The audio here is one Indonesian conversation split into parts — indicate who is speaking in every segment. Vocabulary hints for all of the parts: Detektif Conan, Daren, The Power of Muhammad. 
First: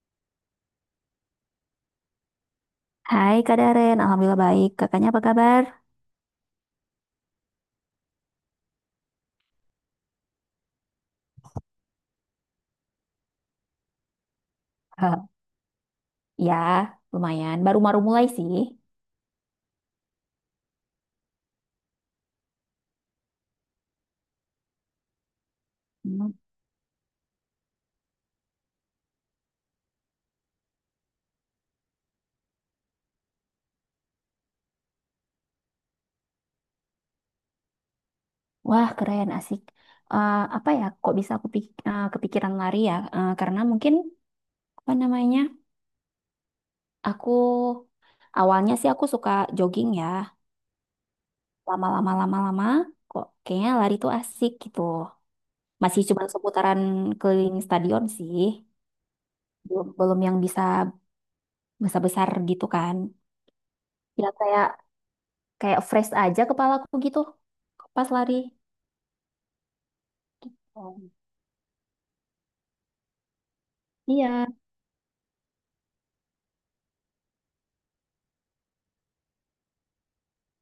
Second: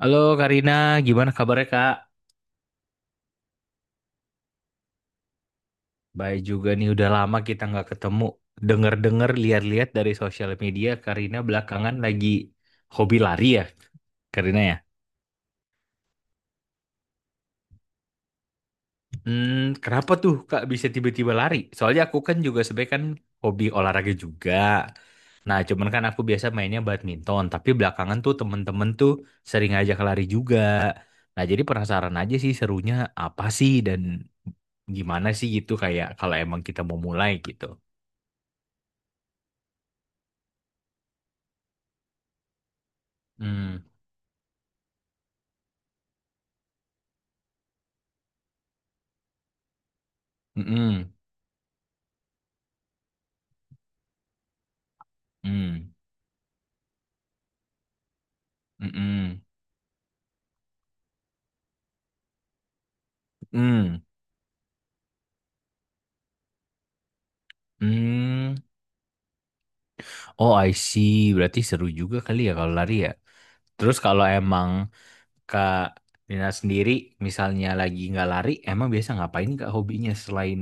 Speaker 1: Halo Karina, gimana kabarnya Kak?
Speaker 2: Hai Kak Daren, Alhamdulillah baik. Kakaknya apa kabar?
Speaker 1: Baik juga nih, udah lama kita nggak ketemu. Dengar-dengar, lihat-lihat dari sosial media, Karina belakangan lagi hobi lari ya, Karina ya.
Speaker 2: Eh, ya, lumayan. Baru-baru mulai sih.
Speaker 1: Hmm, kenapa tuh Kak bisa tiba-tiba lari? Soalnya aku kan juga sebenarnya kan hobi olahraga juga. Nah, cuman kan aku
Speaker 2: Hmm.
Speaker 1: biasa mainnya badminton, tapi belakangan tuh temen-temen tuh sering ngajak lari juga. Nah, jadi penasaran aja sih serunya apa sih dan gimana sih gitu kayak kalau emang kita mau mulai gitu.
Speaker 2: Wah keren, asik. Apa ya, kok bisa kepikiran lari ya? Karena mungkin, apa namanya, aku awalnya sih suka jogging ya. Lama-lama-lama-lama, kok kayaknya lari tuh asik gitu. Masih cuma seputaran keliling stadion sih.
Speaker 1: うんうん、うん、うん、うんhmm.
Speaker 2: Belum, belum yang bisa besar-besar gitu kan. Ya kayak kayak fresh aja kepalaku gitu pas lari.
Speaker 1: Oh, I see.
Speaker 2: Oh.
Speaker 1: Berarti seru juga kali ya kalau lari ya. Terus kalau
Speaker 2: Iya.
Speaker 1: emang Kak Nina sendiri misalnya lagi nggak lari, emang biasa ngapain Kak hobinya selain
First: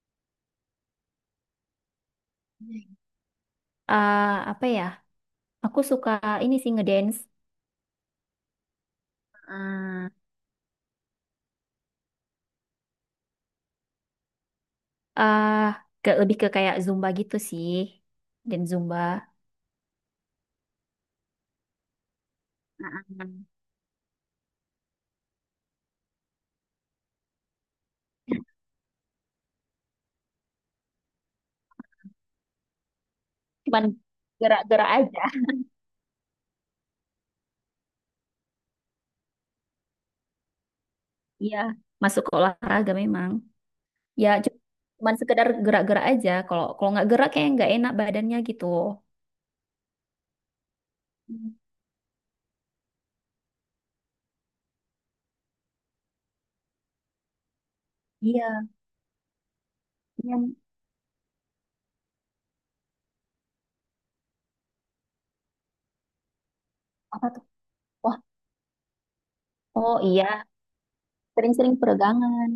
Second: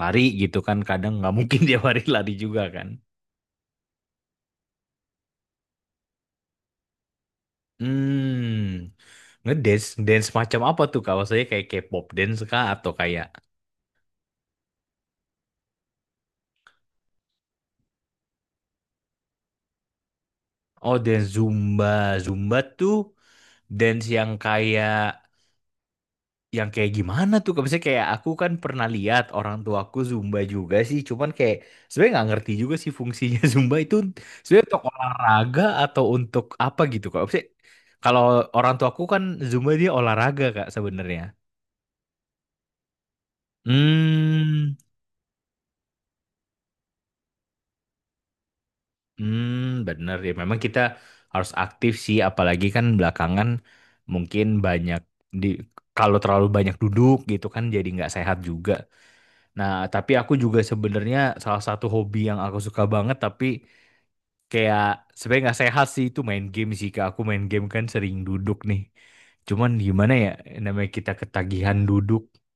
Speaker 1: lari gitu kan? Kadang nggak mungkin dia lari lari juga kan.
Speaker 2: Ah, apa ya? Aku suka ini sih ngedance.
Speaker 1: Hmm, ngedance,
Speaker 2: Ah,
Speaker 1: dance macam apa tuh Kak? Maksudnya kayak K-pop dance Kak atau kayak
Speaker 2: ah ke lebih ke kayak zumba gitu sih. Dan zumba.
Speaker 1: oh, dance Zumba. Zumba tuh
Speaker 2: ah, ah.
Speaker 1: dance yang kayak gimana tuh? Kayak misalnya kayak aku kan pernah lihat orang tuaku Zumba juga sih, cuman kayak sebenarnya nggak ngerti juga sih fungsinya Zumba
Speaker 2: Cuman
Speaker 1: itu sebenarnya untuk
Speaker 2: gerak-gerak aja.
Speaker 1: olahraga atau untuk apa gitu kak? Maksudnya, kalau orang tuaku kan Zumba dia olahraga kak sebenarnya.
Speaker 2: Iya, masuk ke olahraga memang. Ya,
Speaker 1: Hmm,
Speaker 2: cuman sekedar gerak-gerak aja. Kalau kalau nggak gerak kayak nggak enak badannya gitu.
Speaker 1: hmm, bener ya. Memang kita harus
Speaker 2: Hmm,
Speaker 1: aktif sih, apalagi kan belakangan mungkin banyak di kalau terlalu banyak duduk gitu kan jadi nggak sehat
Speaker 2: iya,
Speaker 1: juga. Nah, tapi aku
Speaker 2: yang
Speaker 1: juga sebenarnya salah satu hobi yang aku suka banget tapi kayak sebenarnya nggak sehat sih itu main game sih Kak. Aku
Speaker 2: apa tuh?
Speaker 1: main game kan sering
Speaker 2: Wah,
Speaker 1: duduk nih. Cuman
Speaker 2: oh
Speaker 1: gimana ya
Speaker 2: iya,
Speaker 1: namanya kita
Speaker 2: sering-sering
Speaker 1: ketagihan duduk.
Speaker 2: peregangan.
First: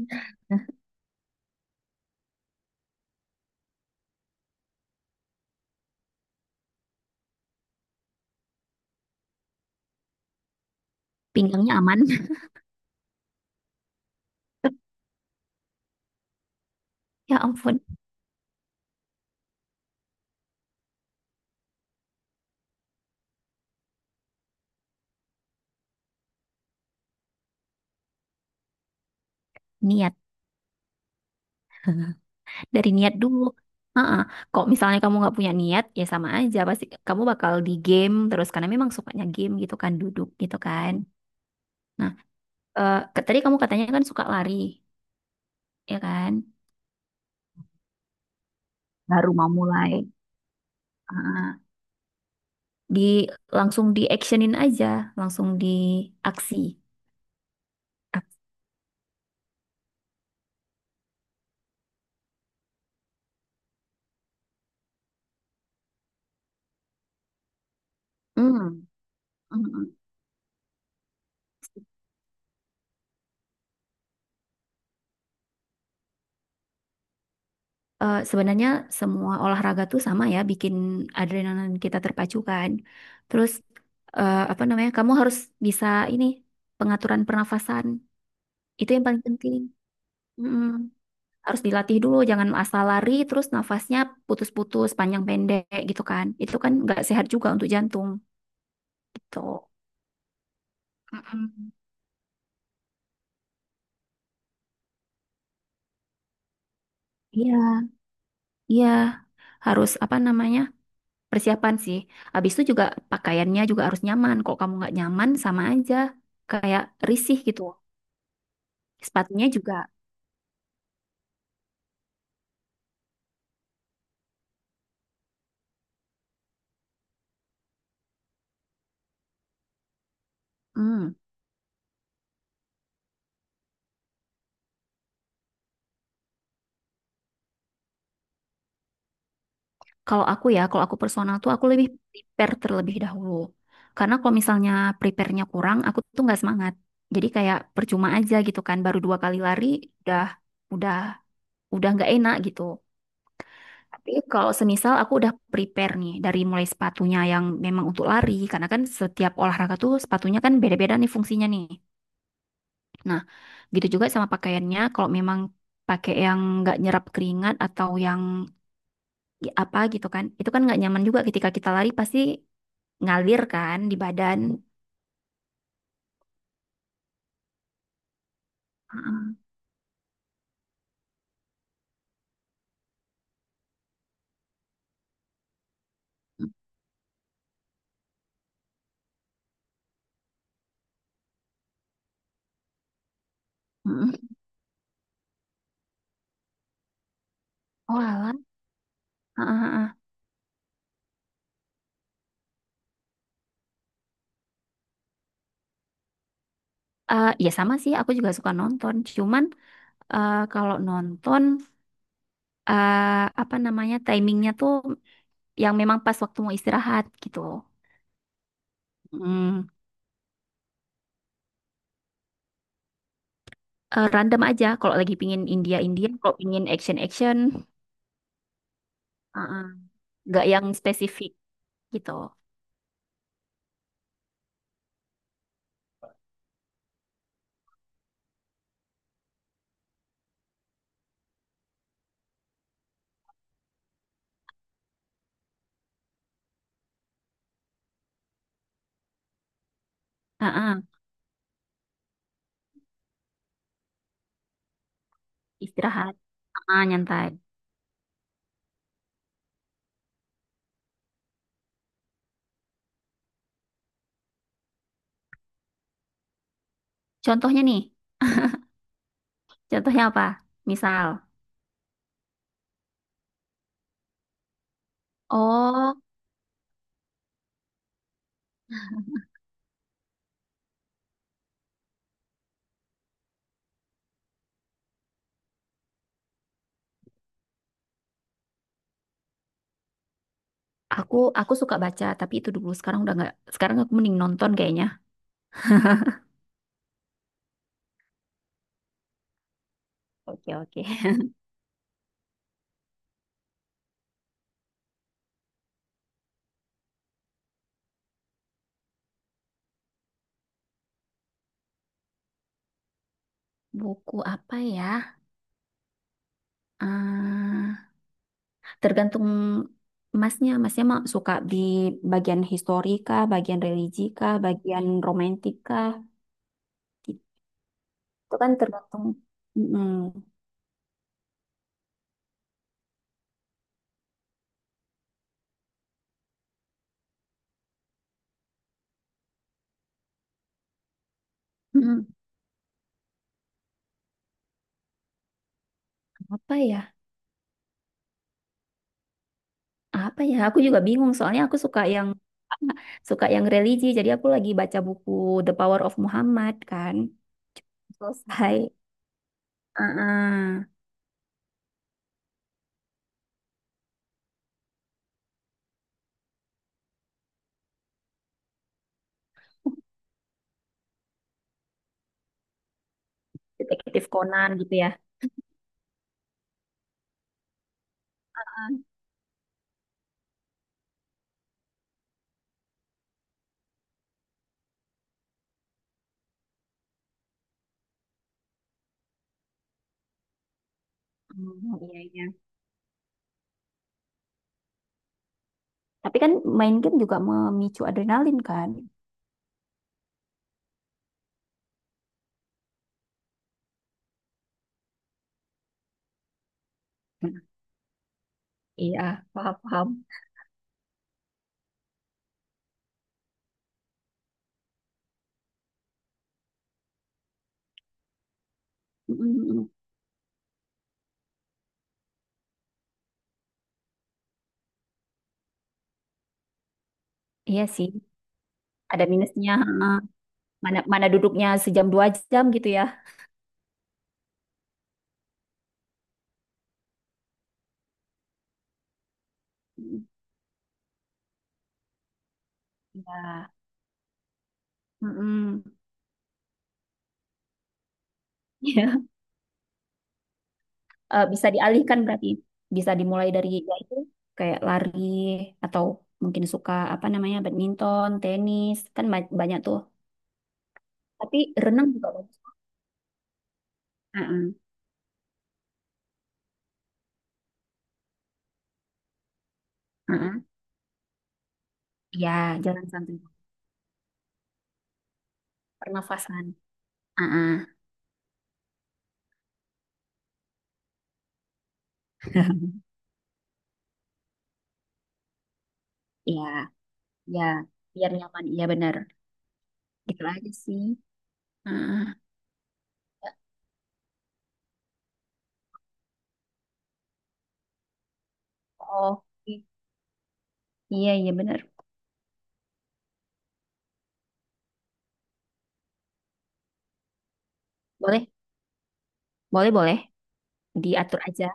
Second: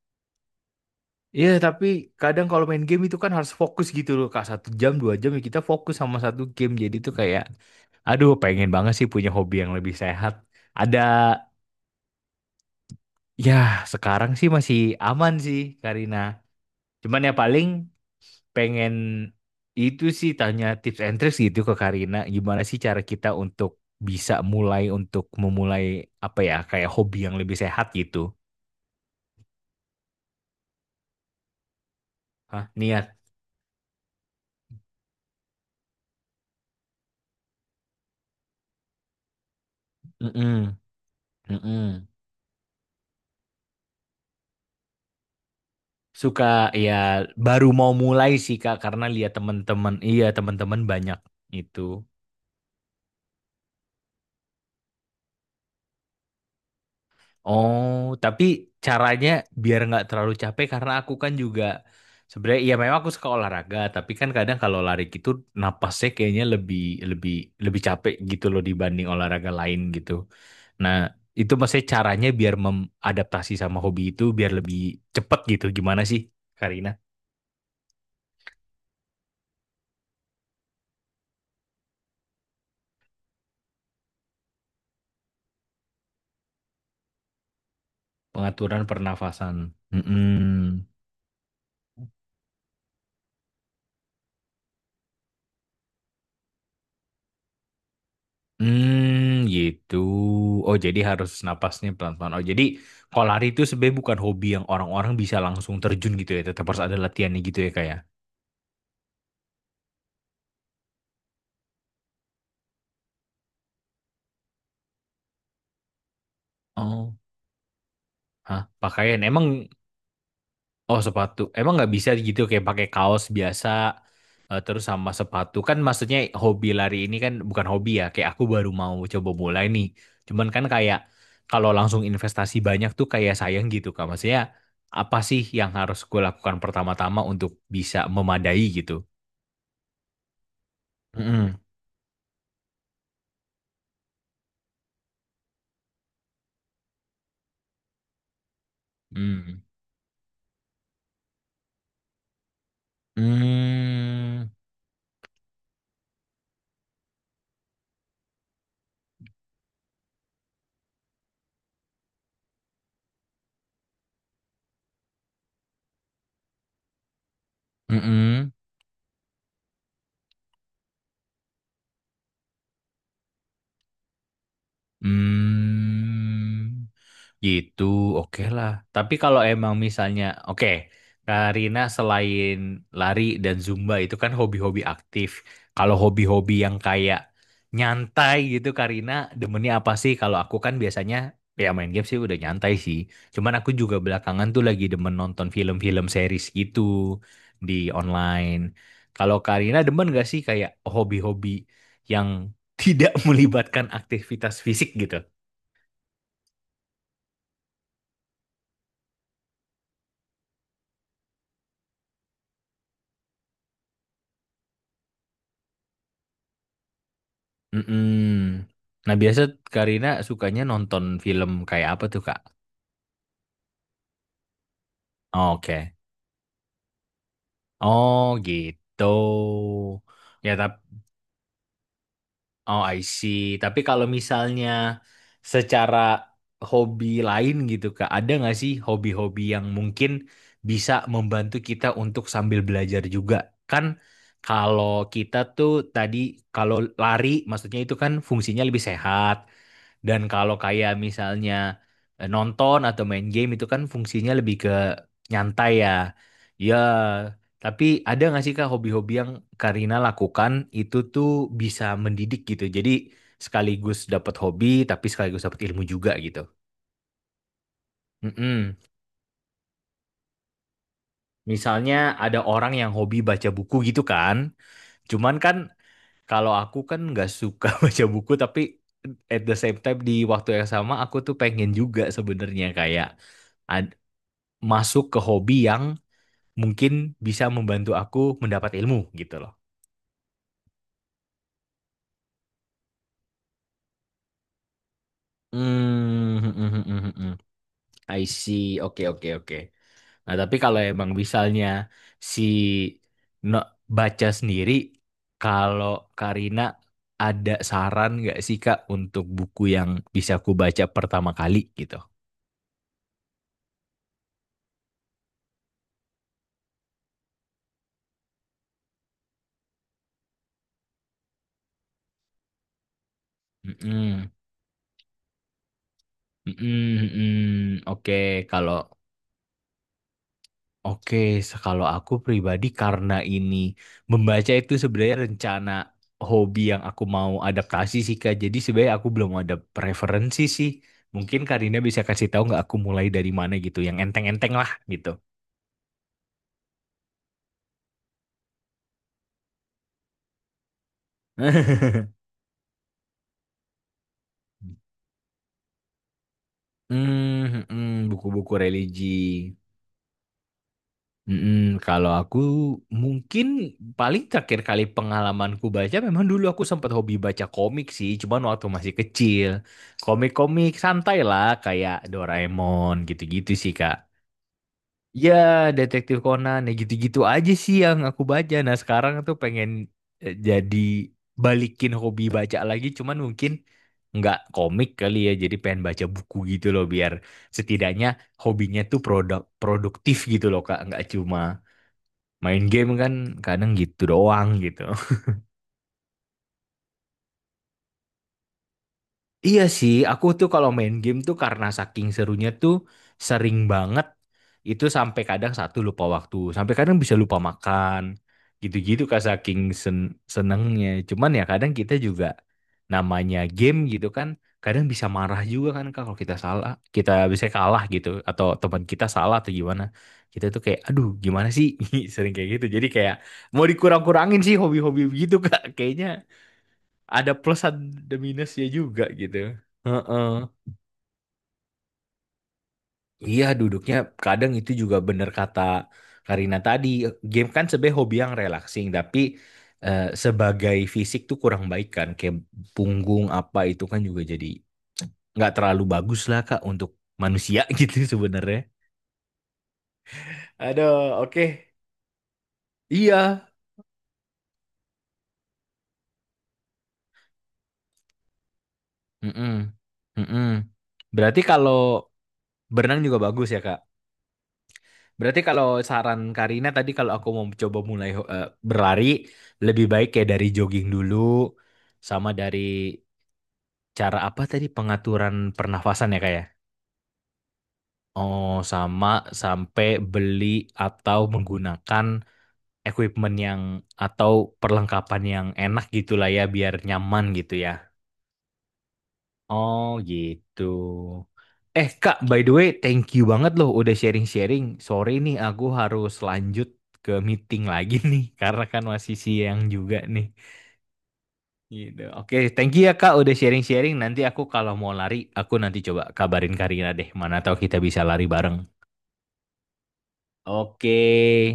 Speaker 1: Iya, tapi kadang kalau main game itu kan harus fokus gitu loh Kak. Satu jam, dua jam ya kita fokus sama satu game. Jadi itu kayak aduh pengen banget sih punya hobi yang lebih sehat. Ada
Speaker 2: Pinggangnya aman.
Speaker 1: ya sekarang sih masih aman sih Karina. Cuman ya
Speaker 2: Ya
Speaker 1: paling
Speaker 2: ampun,
Speaker 1: pengen itu sih tanya tips and tricks gitu ke Karina gimana sih cara kita untuk bisa mulai untuk memulai apa ya kayak hobi yang lebih sehat gitu.
Speaker 2: niat.
Speaker 1: Hah,
Speaker 2: Dari
Speaker 1: niat.
Speaker 2: niat dulu. Heeh. Kok misalnya kamu nggak punya niat, ya sama aja. Pasti kamu bakal di game terus. Karena memang sukanya game gitu kan, duduk gitu
Speaker 1: Mm-mm.
Speaker 2: kan.
Speaker 1: Mm-mm.
Speaker 2: Nah, tadi kamu katanya kan suka lari, ya kan?
Speaker 1: Suka ya baru mau mulai sih Kak karena
Speaker 2: Baru
Speaker 1: lihat
Speaker 2: mau mulai.
Speaker 1: teman-teman iya teman-teman banyak
Speaker 2: Heeh.
Speaker 1: itu.
Speaker 2: Di langsung di actionin aja, langsung di aksi.
Speaker 1: Oh,
Speaker 2: Ak-
Speaker 1: tapi caranya biar nggak terlalu capek karena aku kan juga sebenarnya ya memang aku suka olahraga, tapi kan kadang kalau lari gitu napasnya kayaknya lebih lebih lebih capek gitu loh
Speaker 2: Hmm.
Speaker 1: dibanding olahraga lain
Speaker 2: Mm-mm.
Speaker 1: gitu. Nah, itu maksudnya caranya biar mengadaptasi sama hobi itu biar lebih cepet gitu. Gimana sih, Karina?
Speaker 2: Sebenarnya semua olahraga tuh sama ya, bikin adrenalin kita terpacu kan. Terus apa namanya? Kamu harus bisa ini pengaturan pernafasan
Speaker 1: Pengaturan
Speaker 2: itu yang paling
Speaker 1: pernafasan.
Speaker 2: penting. Mm-mm.
Speaker 1: Mm-mm.
Speaker 2: Harus dilatih dulu, jangan asal lari terus nafasnya putus-putus panjang pendek gitu kan. Itu kan nggak sehat juga untuk jantung gitu.
Speaker 1: Hmm, gitu. Oh, jadi harus
Speaker 2: Mm-mm.
Speaker 1: napasnya pelan-pelan. Oh, jadi kalau lari itu sebenarnya bukan hobi yang orang-orang bisa langsung terjun gitu ya. Tetap harus ada latihannya gitu
Speaker 2: Iya,
Speaker 1: ya kayak.
Speaker 2: iya harus apa namanya? Persiapan sih. Habis itu juga pakaiannya juga harus nyaman. Kalau kamu nggak nyaman sama aja kayak
Speaker 1: Oh,
Speaker 2: risih gitu.
Speaker 1: hah, pakaian emang
Speaker 2: Sepatunya juga.
Speaker 1: oh sepatu. Emang nggak bisa gitu kayak pakai kaos biasa terus sama sepatu. Kan maksudnya hobi lari ini kan bukan hobi ya. Kayak aku baru mau coba mulai nih. Cuman kan kayak
Speaker 2: Hmm.
Speaker 1: kalau langsung investasi banyak tuh kayak sayang gitu Kak. Maksudnya apa sih yang harus gue lakukan pertama-tama untuk bisa memadai gitu?
Speaker 2: Kalau aku ya, kalau aku personal tuh
Speaker 1: Mhm.
Speaker 2: aku lebih prepare terlebih dahulu. Karena kalau misalnya prepare-nya kurang, aku tuh nggak semangat. Jadi kayak percuma aja gitu kan. Baru dua kali
Speaker 1: Hmm.
Speaker 2: lari udah udah udah nggak enak gitu. Tapi
Speaker 1: Mmm,
Speaker 2: kalau semisal aku udah prepare nih dari mulai sepatunya yang memang untuk lari, karena kan setiap olahraga tuh sepatunya kan beda-beda nih fungsinya nih. Nah, gitu juga sama pakaiannya, kalau memang pakai yang nggak nyerap keringat atau
Speaker 1: mhm.
Speaker 2: apa gitu kan, itu kan nggak nyaman juga ketika kita lari pasti ngalir kan di badan.
Speaker 1: Hmm. Hmm. Gitu, oke lah. Tapi
Speaker 2: Heeh.
Speaker 1: kalau emang misalnya, oke, Karina selain lari dan Zumba itu kan hobi-hobi aktif. Kalau hobi-hobi yang kayak nyantai gitu, Karina demennya apa sih? Kalau aku kan biasanya ya main game sih udah nyantai sih. Cuman aku juga
Speaker 2: Heeh.
Speaker 1: belakangan tuh lagi demen nonton film-film series gitu di
Speaker 2: Oh alah.
Speaker 1: online. Kalau Karina
Speaker 2: Heeh.
Speaker 1: demen gak sih kayak hobi-hobi yang tidak melibatkan aktivitas fisik gitu?
Speaker 2: Ya sama sih, aku juga suka nonton. Cuman kalau nonton eh, apa namanya timingnya tuh yang memang pas waktu mau istirahat gitu.
Speaker 1: Mm-mm. Nah, biasa
Speaker 2: Hmm.
Speaker 1: Karina sukanya nonton film kayak apa tuh, Kak?
Speaker 2: Random aja kalau lagi pingin India
Speaker 1: Oke.
Speaker 2: India, kalau pingin action action,
Speaker 1: Oh, gitu.
Speaker 2: heeh, nggak
Speaker 1: Ya,
Speaker 2: yang
Speaker 1: tapi
Speaker 2: spesifik gitu.
Speaker 1: oh, I see. Tapi kalau misalnya secara hobi lain gitu, Kak, ada nggak sih hobi-hobi yang mungkin bisa membantu kita untuk sambil belajar juga? Kan kalau kita tuh tadi kalau lari, maksudnya itu kan fungsinya lebih sehat. Dan kalau
Speaker 2: Heeh.
Speaker 1: kayak misalnya nonton atau main game itu kan fungsinya lebih ke nyantai ya.
Speaker 2: Istirahat,
Speaker 1: Ya,
Speaker 2: nyantai.
Speaker 1: tapi ada nggak sih Kak hobi-hobi yang Karina lakukan itu tuh bisa mendidik gitu. Jadi sekaligus dapat hobi tapi sekaligus dapat ilmu juga gitu.
Speaker 2: Contohnya nih,
Speaker 1: Mm-mm.
Speaker 2: contohnya apa? Misal,
Speaker 1: Misalnya ada orang yang hobi baca buku gitu kan. Cuman kan
Speaker 2: oh,
Speaker 1: kalau aku kan nggak suka baca buku tapi at the same time di waktu yang sama aku tuh pengen juga sebenarnya kayak ad- masuk ke hobi yang mungkin bisa membantu aku mendapat ilmu gitu loh.
Speaker 2: aku suka baca, tapi itu dulu. Sekarang udah nggak. Sekarang aku mending nonton kayaknya.
Speaker 1: Hmm, hmm, hmm, hmm, hmm, hmm. I see. Oke, oke, oke. Nah,
Speaker 2: Oke,
Speaker 1: tapi kalau
Speaker 2: oke.
Speaker 1: emang misalnya si no, baca sendiri, kalau Karina ada saran nggak sih Kak untuk buku yang bisa aku baca pertama kali gitu?
Speaker 2: Buku apa ya? Eh, tergantung masnya. Masnya mah suka di bagian historika, bagian
Speaker 1: Hmm,
Speaker 2: religi
Speaker 1: hmm,
Speaker 2: kah, bagian romantika.
Speaker 1: hmm, hmm, hmm.
Speaker 2: Itu
Speaker 1: Oke,
Speaker 2: kan
Speaker 1: kalau
Speaker 2: tergantung. Mm-mm.
Speaker 1: oke, se- kalau aku pribadi karena ini membaca itu sebenarnya rencana hobi yang aku mau adaptasi sih Kak. Jadi sebenarnya aku belum ada preferensi sih. Mungkin Karina bisa
Speaker 2: Mm-mm.
Speaker 1: kasih tahu nggak aku mulai dari mana gitu, yang enteng-enteng lah gitu.
Speaker 2: Apa ya? Apa ya aku juga bingung soalnya aku suka yang suka yang religi jadi aku lagi baca buku The Power of Muhammad kan
Speaker 1: Hmm, hmm, buku-buku
Speaker 2: selesai.
Speaker 1: religi.
Speaker 2: Heeh.
Speaker 1: Mm-mm, kalau aku mungkin paling terakhir kali pengalamanku baca memang dulu aku sempat hobi baca komik sih, cuman waktu masih kecil. Komik-komik santai lah kayak Doraemon gitu-gitu sih Kak.
Speaker 2: Detektif Conan gitu ya.
Speaker 1: Ya, Detektif Conan ya gitu-gitu aja sih yang aku baca. Nah, sekarang tuh pengen jadi balikin hobi baca lagi, cuman mungkin nggak komik kali ya, jadi pengen baca buku gitu loh biar setidaknya hobinya tuh produktif gitu loh Kak, nggak cuma
Speaker 2: Hmm, iya iya,
Speaker 1: main game kan kadang gitu doang gitu.
Speaker 2: tapi kan main game juga memicu adrenalin kan.
Speaker 1: Iya sih, aku tuh kalau main game tuh karena saking serunya tuh sering banget itu sampai kadang satu lupa waktu, sampai kadang bisa lupa
Speaker 2: Hmm,
Speaker 1: makan.
Speaker 2: iya
Speaker 1: Gitu-gitu kak
Speaker 2: paham
Speaker 1: saking
Speaker 2: paham.
Speaker 1: senengnya. Cuman ya kadang kita juga namanya game gitu kan, kadang bisa marah juga kan Kak, kalau kita salah, kita bisa kalah gitu atau teman kita
Speaker 2: Mm,
Speaker 1: salah atau
Speaker 2: mm, mm.
Speaker 1: gimana. Kita tuh kayak aduh gimana sih? Sering kayak gitu. Jadi kayak mau dikurang-kurangin sih hobi-hobi gitu Kak kayaknya ada plus
Speaker 2: Iya sih
Speaker 1: ada minusnya juga
Speaker 2: ada
Speaker 1: gitu.
Speaker 2: minusnya, heeh.
Speaker 1: Heeh.
Speaker 2: Mana mana duduknya sejam dua jam gitu ya.
Speaker 1: Iya duduknya kadang itu juga bener kata Karina tadi. Game kan sebagai hobi yang relaxing tapi
Speaker 2: Mm,
Speaker 1: sebagai fisik tuh kurang baik kan. Kayak punggung
Speaker 2: iya.
Speaker 1: apa itu kan juga jadi
Speaker 2: Mm,
Speaker 1: nggak
Speaker 2: mm.
Speaker 1: terlalu bagus lah Kak untuk manusia gitu sebenarnya. Aduh, oke.
Speaker 2: Bisa dialihkan berarti bisa dimulai
Speaker 1: Iya.
Speaker 2: dari ya itu kayak lari atau mungkin suka apa namanya badminton, tenis kan banyak
Speaker 1: Mm-mm.
Speaker 2: tuh.
Speaker 1: Mm-mm. Berarti
Speaker 2: Tapi
Speaker 1: kalau
Speaker 2: renang juga bagus.
Speaker 1: berenang juga bagus ya Kak?
Speaker 2: Heeh,
Speaker 1: Berarti kalau saran Karina tadi kalau aku mau coba mulai berlari lebih baik kayak
Speaker 2: heeh.
Speaker 1: dari jogging dulu sama dari
Speaker 2: Ya, jalan santai,
Speaker 1: cara apa tadi pengaturan pernafasan ya kayak.
Speaker 2: pernafasan. Heeh,
Speaker 1: Oh, sama sampai beli atau menggunakan equipment yang atau perlengkapan yang enak gitulah ya
Speaker 2: ya,
Speaker 1: biar nyaman
Speaker 2: ya,
Speaker 1: gitu ya.
Speaker 2: biar nyaman. Iya benar.
Speaker 1: Oh
Speaker 2: Gitu aja
Speaker 1: gitu.
Speaker 2: sih.
Speaker 1: Eh
Speaker 2: Heeh.
Speaker 1: Kak, by the way, thank you
Speaker 2: Ya,
Speaker 1: banget loh udah sharing-sharing. Sorry nih, aku harus lanjut ke meeting lagi nih, karena kan masih
Speaker 2: oh,
Speaker 1: siang juga nih.
Speaker 2: iya iya benar.
Speaker 1: Gitu. Oke, thank you ya Kak udah sharing-sharing. Nanti aku kalau mau lari, aku nanti coba kabarin Karina deh. Mana tahu kita bisa lari
Speaker 2: Boleh,
Speaker 1: bareng.
Speaker 2: boleh, boleh.
Speaker 1: Oke,
Speaker 2: Diatur aja.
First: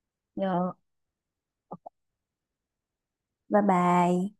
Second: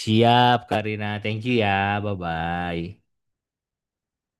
Speaker 1: siap
Speaker 2: Yo.
Speaker 1: Karina. Thank you ya. Bye-bye.
Speaker 2: Bye-bye.